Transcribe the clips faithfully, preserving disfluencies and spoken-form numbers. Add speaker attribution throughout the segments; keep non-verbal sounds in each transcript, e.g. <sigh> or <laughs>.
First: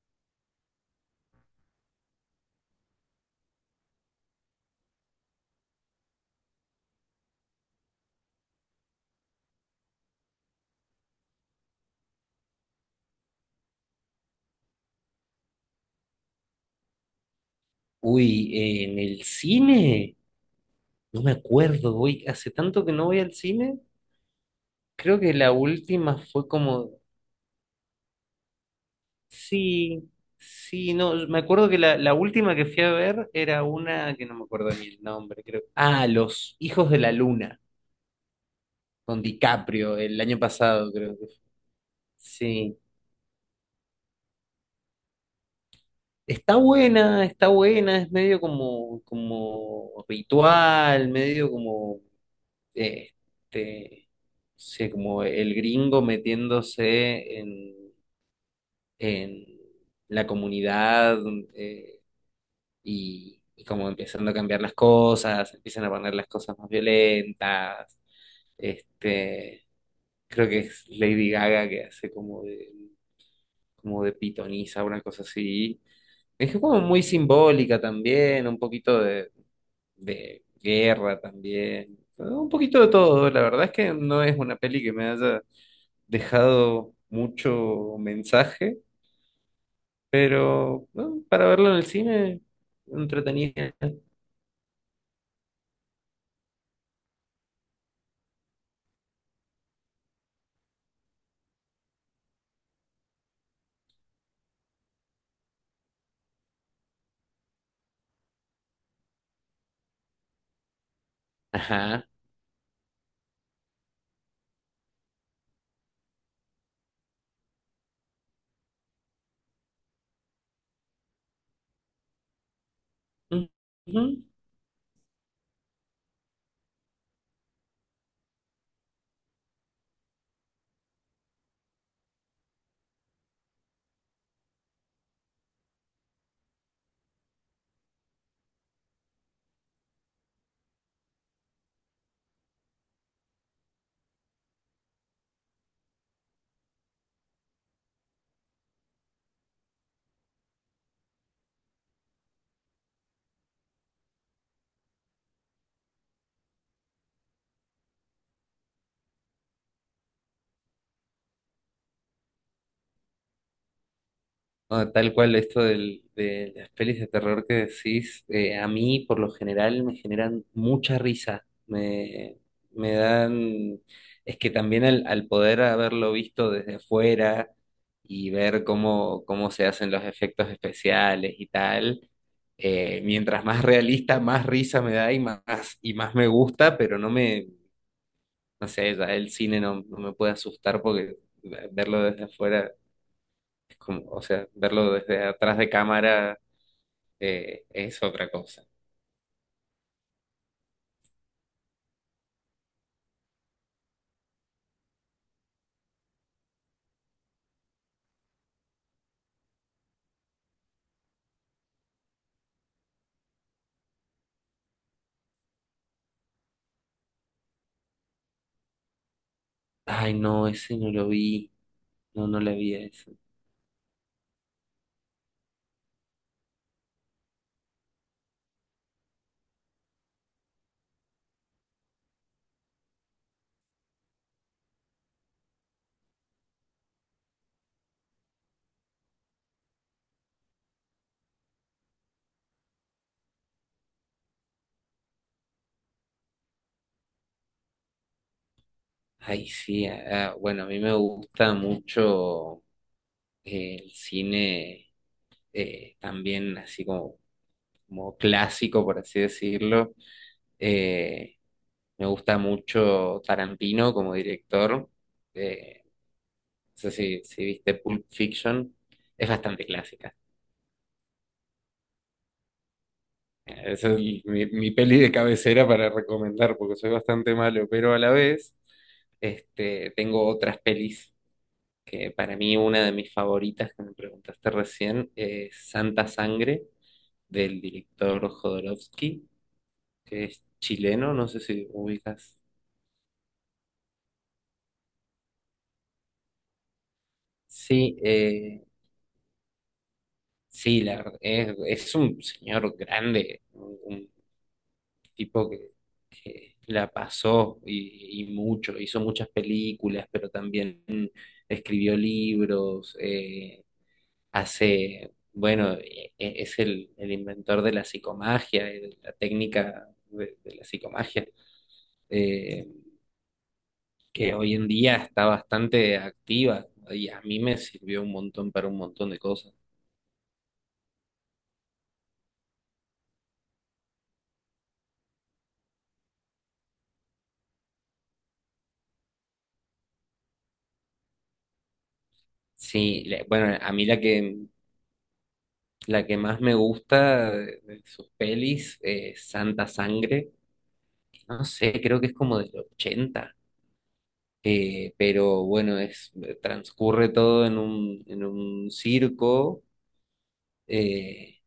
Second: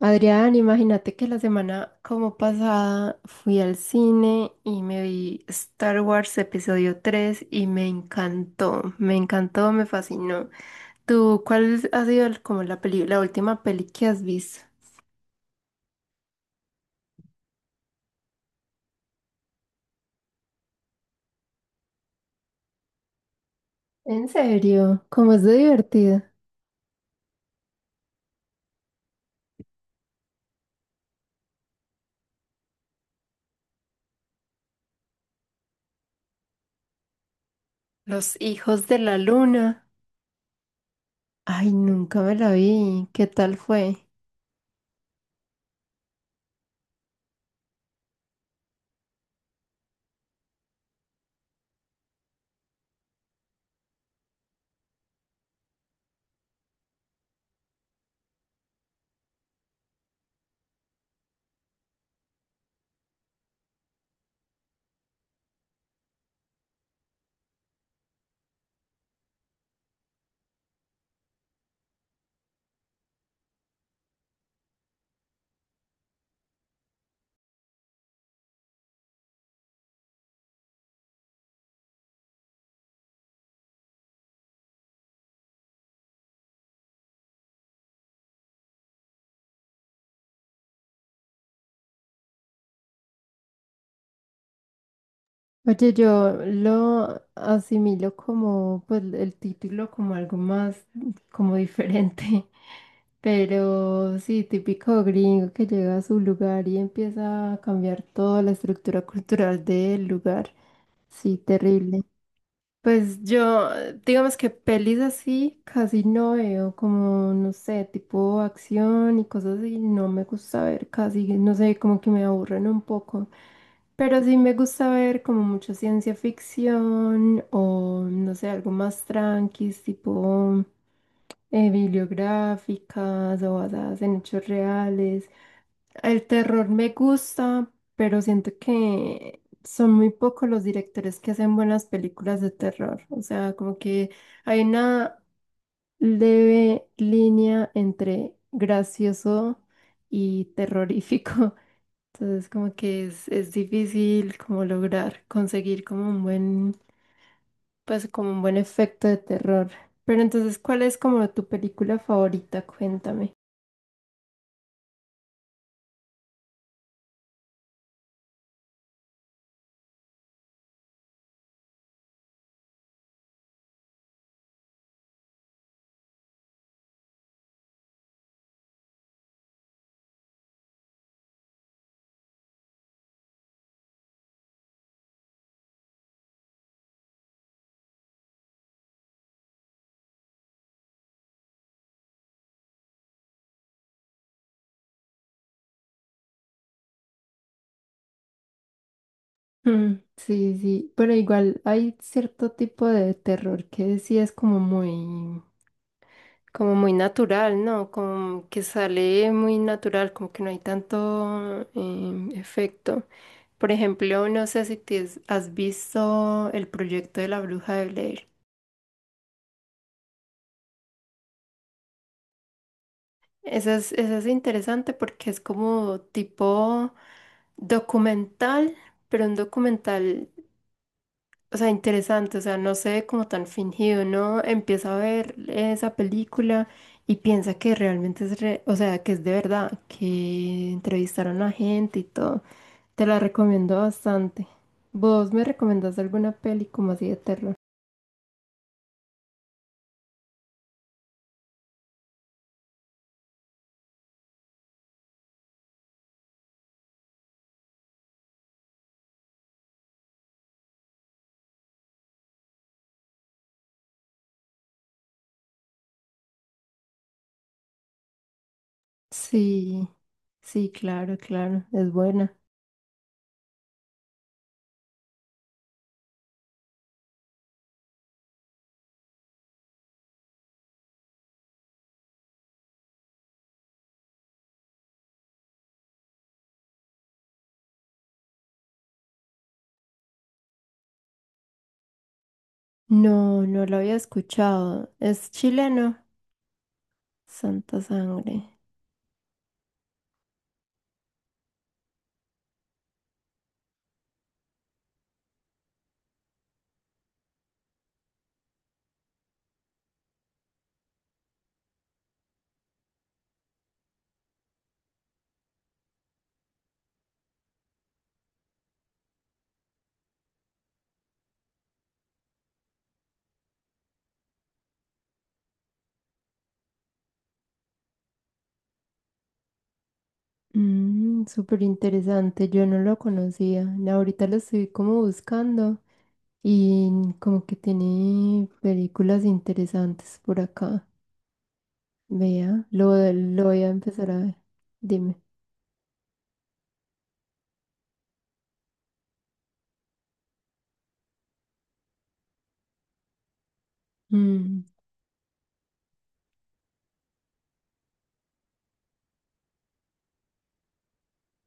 Speaker 1: Adrián, imagínate que la semana como pasada fui al cine y me vi Star Wars episodio tres y me encantó, me encantó, me fascinó. ¿Tú cuál ha sido el- como la peli- la última peli que has visto?
Speaker 2: Uy, eh, en el cine, no me acuerdo, uy hace tanto que no voy al cine,
Speaker 1: ¿En serio?
Speaker 2: creo que
Speaker 1: ¿Cómo es
Speaker 2: la
Speaker 1: de
Speaker 2: última
Speaker 1: divertida?
Speaker 2: fue como, sí, sí, no, me acuerdo que la, la última que fui a ver era una, que no me acuerdo ni el nombre, creo. Ah, Los Hijos de la Luna,
Speaker 1: Los hijos de la
Speaker 2: con
Speaker 1: luna.
Speaker 2: DiCaprio, el año pasado, creo que fue.
Speaker 1: Ay, nunca me la
Speaker 2: Sí,
Speaker 1: vi. ¿Qué tal fue?
Speaker 2: está buena, está buena, es medio como, como, ritual, medio como eh, este, sé, como el gringo metiéndose en, en, la comunidad, eh, y, y como empezando a cambiar las cosas, empiezan a poner las cosas más violentas. Este, creo que es Lady Gaga que hace como de, como de pitonisa, una cosa así. Es como muy simbólica también, un poquito de de guerra también, un poquito de todo. La verdad es que no es una peli que me haya dejado mucho mensaje, pero bueno, para verlo en el cine, entretenida.
Speaker 1: Oye, yo lo asimilo como, pues, el título como algo más, como diferente, <laughs> pero sí, típico gringo que llega a su lugar y empieza a cambiar toda la estructura cultural del lugar. Sí, terrible.
Speaker 2: Ajá.
Speaker 1: Pues yo, digamos que pelis así casi no veo, como no sé, tipo acción y cosas así, no me gusta ver casi, no sé, como que me aburren un poco. Pero
Speaker 2: Ujú.
Speaker 1: sí me gusta ver como mucha ciencia ficción o no sé, algo más tranqui, tipo eh, bibliográficas o basadas en hechos reales. El terror me gusta, pero siento que son muy pocos los directores que hacen buenas películas de terror. O sea, como que hay una leve línea entre gracioso y terrorífico. <laughs> Entonces como que es, es difícil como lograr conseguir como un buen, pues como un buen efecto de terror. Pero entonces, ¿cuál es como tu película favorita? Cuéntame.
Speaker 2: No, tal cual esto del- de las pelis de terror que decís, eh, a mí por lo general me generan mucha risa, me, me dan, es que también al, al poder haberlo visto desde afuera y ver cómo, cómo se hacen los efectos especiales y tal, eh, mientras más realista, más risa me da y más, y más me gusta, pero no me, no sé, ya el cine no, no me puede asustar porque verlo desde afuera como, o sea, verlo desde atrás de cámara eh, es otra cosa.
Speaker 1: Mm, sí, sí, pero igual hay cierto tipo de terror que sí es como muy, como muy natural, ¿no? Como que sale muy natural, como que no hay tanto em, efecto. Por ejemplo, no sé si te has has visto el proyecto de la Bruja de Blair.
Speaker 2: Ay, no, ese no lo vi. No, no le vi a eso.
Speaker 1: Eso es, eso es interesante porque es como tipo documental, pero un documental, o sea, interesante, o sea, no se ve como tan fingido, ¿no? Empieza a ver esa película y piensa que realmente es, re- o sea, que es de verdad, que entrevistaron a gente y todo. Te la recomiendo bastante. ¿Vos me recomendás alguna peli como así de terror?
Speaker 2: Ay, sí. Ah, ah, bueno, a mí me gusta mucho eh, el cine eh, también, así como, como clásico, por así decirlo. Eh, me gusta mucho Tarantino como director. Eh, no sé si, si viste Pulp Fiction. Es bastante
Speaker 1: Sí,
Speaker 2: clásica.
Speaker 1: sí, claro, claro, es buena.
Speaker 2: Esa es mi, mi peli de cabecera para recomendar, porque soy bastante malo, pero a la vez este, tengo otras pelis que para mí una de mis favoritas, que me preguntaste recién, es Santa Sangre, del director Jodorowsky, que es chileno, no sé si ubicas.
Speaker 1: No, no lo había escuchado. Es chileno. Santa
Speaker 2: Sí,
Speaker 1: Sangre.
Speaker 2: eh, sí, la, ver- es, es un señor grande, un, un tipo que la pasó y, y mucho, hizo muchas películas, pero también escribió libros, eh, hace, bueno, e- e- es el, el inventor de la psicomagia, eh, de la técnica de, de la psicomagia, eh, que hoy en día está bastante activa, ¿no? Y a mí me sirvió un montón para un montón de cosas.
Speaker 1: Mm, súper interesante. Yo no lo conocía. No, ahorita lo estoy como buscando y como que tiene películas interesantes por acá. Vea, lo,
Speaker 2: Sí, le-
Speaker 1: lo
Speaker 2: bueno,
Speaker 1: voy a
Speaker 2: a mí la
Speaker 1: empezar a ver.
Speaker 2: que,
Speaker 1: Dime.
Speaker 2: la que más me gusta de de sus pelis es Santa Sangre. No sé, creo que es como del ochenta,
Speaker 1: Mm,
Speaker 2: eh, pero bueno, es, transcurre todo en un, en un circo, eh,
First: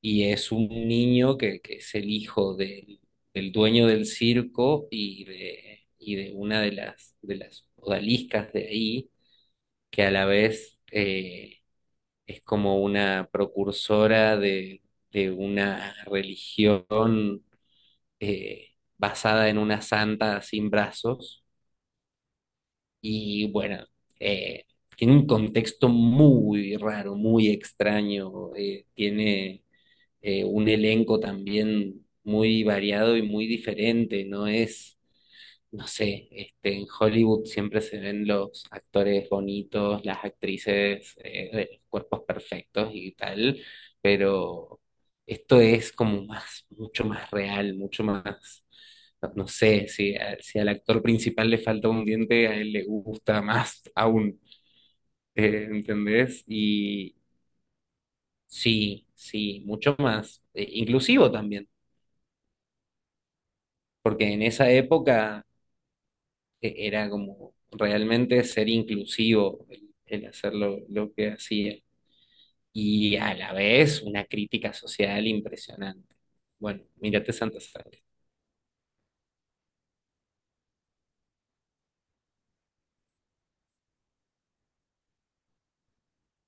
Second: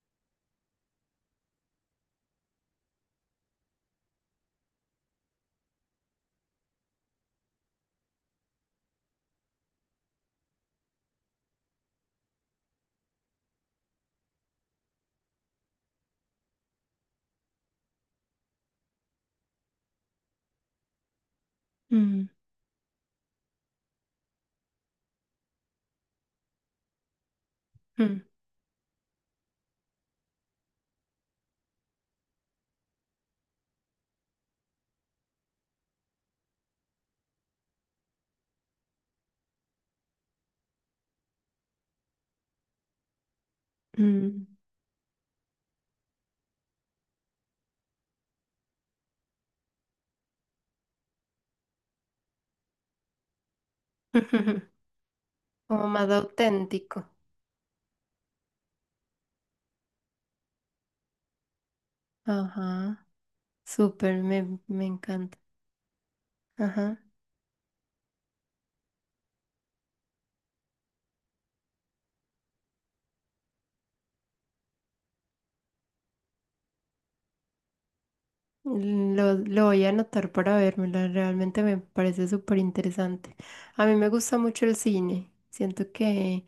Speaker 2: y es un niño que, que es el hijo del, del dueño del circo y de, y de una de las, de las odaliscas de ahí, que a la vez eh, es como una precursora de, de una religión, eh, basada en una santa sin brazos.
Speaker 1: mm,
Speaker 2: Y bueno, eh, tiene un contexto muy raro, muy
Speaker 1: mm,
Speaker 2: extraño. eh, tiene eh, un elenco también muy variado y muy diferente. No es no sé, este, en Hollywood siempre se ven los actores bonitos, las actrices, eh, de los cuerpos perfectos y tal,
Speaker 1: mm.
Speaker 2: pero esto es como más, mucho más real, mucho más, no, no sé, si, a- si al actor principal le falta un diente, a él le gusta más <laughs> aún,
Speaker 1: <laughs>
Speaker 2: eh,
Speaker 1: Como más
Speaker 2: ¿entendés?
Speaker 1: auténtico.
Speaker 2: Y sí, sí, mucho más, eh, inclusivo también.
Speaker 1: Ajá. Súper,
Speaker 2: Porque en
Speaker 1: me,
Speaker 2: esa
Speaker 1: me encanta.
Speaker 2: época eh,
Speaker 1: Ajá.
Speaker 2: era como realmente ser inclusivo el, el hacer lo, lo que hacía y a la vez una crítica social impresionante. Bueno, mírate Santa Sangre.
Speaker 1: Lo, lo voy a anotar para vérmela, realmente me parece súper interesante. A mí me gusta mucho el cine, siento que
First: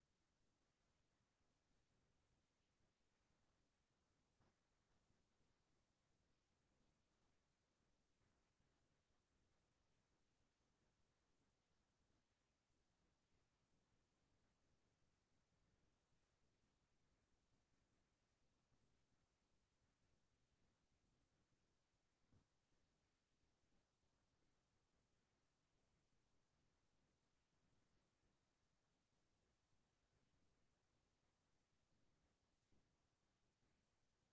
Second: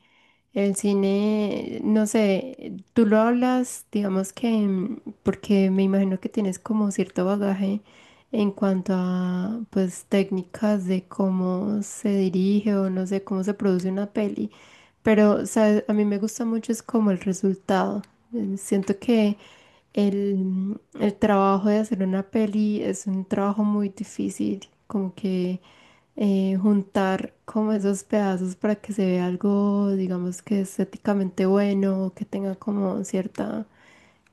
Speaker 1: el cine, no sé, tú lo hablas, digamos que, mm, porque me imagino que tienes como cierto bagaje en cuanto a, pues, técnicas de cómo se dirige o no sé, cómo se produce una peli, pero, ¿sabes? A mí me gusta mucho es como el resultado. Eh, Siento que el, el trabajo de hacer una peli es un trabajo muy difícil, como que eh, juntar como esos pedazos para que se vea algo, digamos que estéticamente bueno, que tenga como cierta,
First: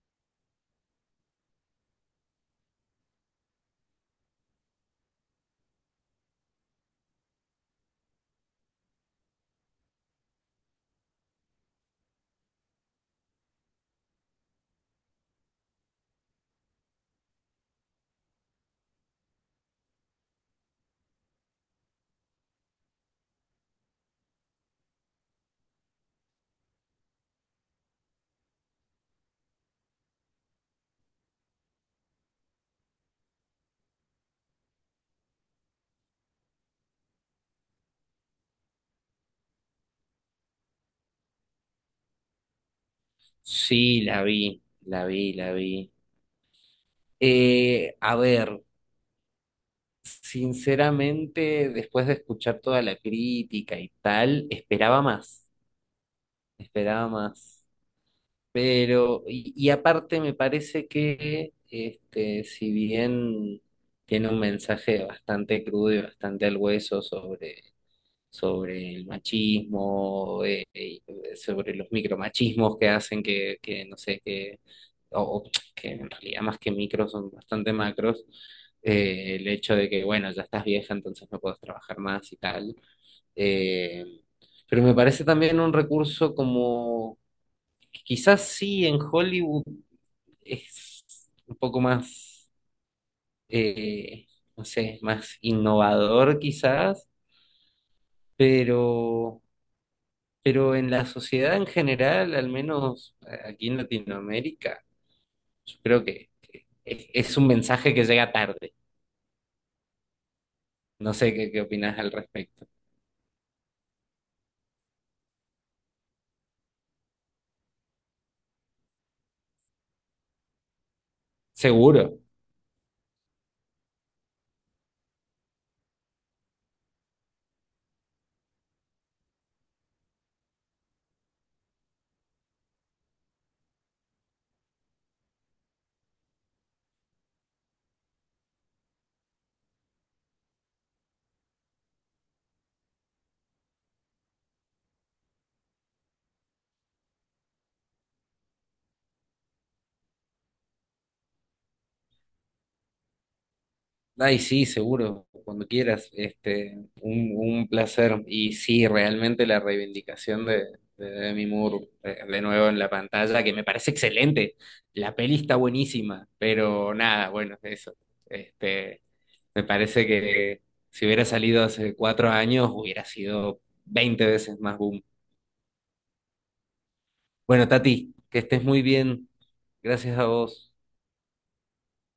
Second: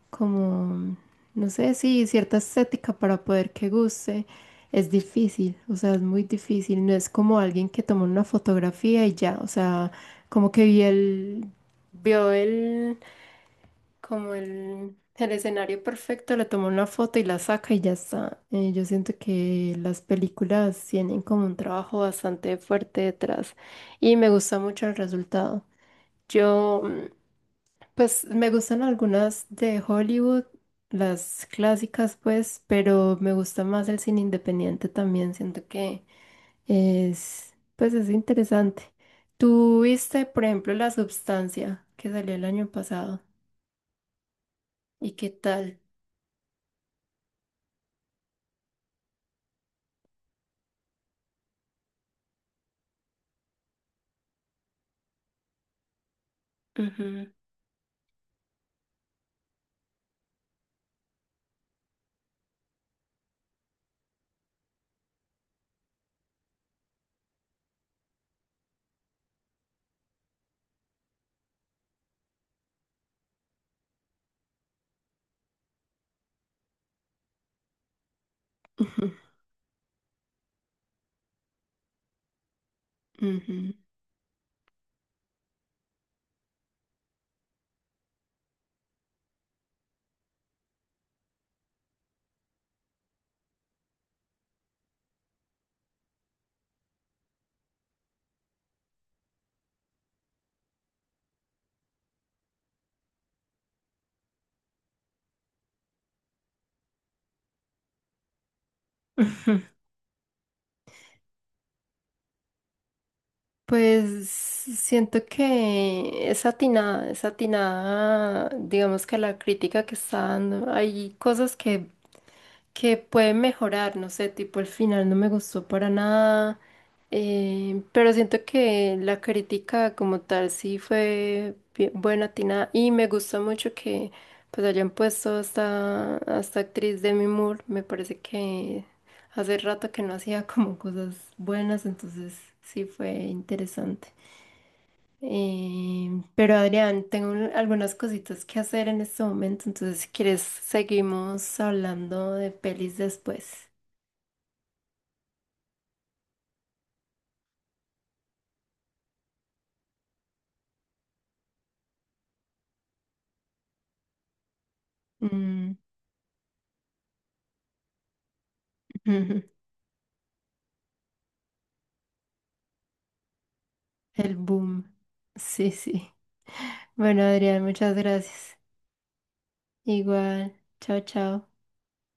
Speaker 1: como, no sé, sí, cierta estética para poder que guste, es difícil, o sea, es muy difícil, no es como alguien que toma una fotografía y ya, o sea, como que vi el, vio el como el, el escenario perfecto, le toma una foto y la saca y ya está. Eh, yo siento que las películas tienen como un trabajo bastante fuerte detrás y me gusta mucho el resultado. Yo, mm, pues me gustan algunas de Hollywood, las clásicas pues, pero me gusta más el cine independiente también, siento que es, pues es interesante. ¿Tú viste, por ejemplo, La Substancia que salió el año pasado?
Speaker 2: Sí, la vi, la
Speaker 1: ¿Y qué
Speaker 2: vi, la vi.
Speaker 1: tal?
Speaker 2: Eh, a ver, sinceramente, después de escuchar toda la crítica y tal, esperaba más, esperaba
Speaker 1: Ujú.
Speaker 2: más. Pero, y, y aparte me parece que, este, si bien tiene un mensaje bastante crudo y bastante al hueso sobre, sobre el machismo, eh, y sobre los micromachismos que hacen que, que no sé, que, o, o que en realidad más que micros son bastante macros,
Speaker 1: Ujú,
Speaker 2: eh, el hecho de que, bueno, ya estás vieja, entonces no puedes trabajar más y tal.
Speaker 1: ujú.
Speaker 2: eh, pero me parece también un recurso como, quizás sí, en Hollywood es un poco más, eh, no sé, más innovador quizás, pero, pero en la sociedad en general, al menos eh, aquí en Latinoamérica, yo creo que es, es un mensaje que llega tarde.
Speaker 1: Ujú.
Speaker 2: No sé qué, qué opinas al respecto.
Speaker 1: Pues siento que es atinada, es atinada, digamos que la crítica que está dando. Hay cosas que
Speaker 2: Seguro.
Speaker 1: que puede mejorar, no sé, tipo el final no me gustó para nada, eh, pero siento que la crítica como tal sí fue bien- buena, atinada, y me gustó mucho que pues hayan puesto a esta, a esta actriz Demi Moore, me parece que hace rato que no hacía como cosas buenas, entonces sí fue interesante. Eh, pero Adrián, tengo un- algunas cositas que hacer en este momento, entonces si quieres seguimos hablando de pelis después.
Speaker 2: Ay, sí, seguro, cuando quieras. Este, un, un placer. Y sí, realmente la reivindicación de, de Demi Moore, eh, de nuevo en la pantalla, que me parece excelente. La peli está
Speaker 1: Mm,
Speaker 2: buenísima, pero nada, bueno, eso. Este,
Speaker 1: <laughs> ujú,
Speaker 2: me parece que si hubiera salido hace cuatro años, hubiera sido veinte
Speaker 1: el
Speaker 2: veces más
Speaker 1: boom.
Speaker 2: boom.
Speaker 1: Sí, sí. Bueno, Adrián,
Speaker 2: Bueno,
Speaker 1: muchas
Speaker 2: Tati, que
Speaker 1: gracias.
Speaker 2: estés muy bien. Gracias a
Speaker 1: Igual.
Speaker 2: vos.
Speaker 1: Chao, chao.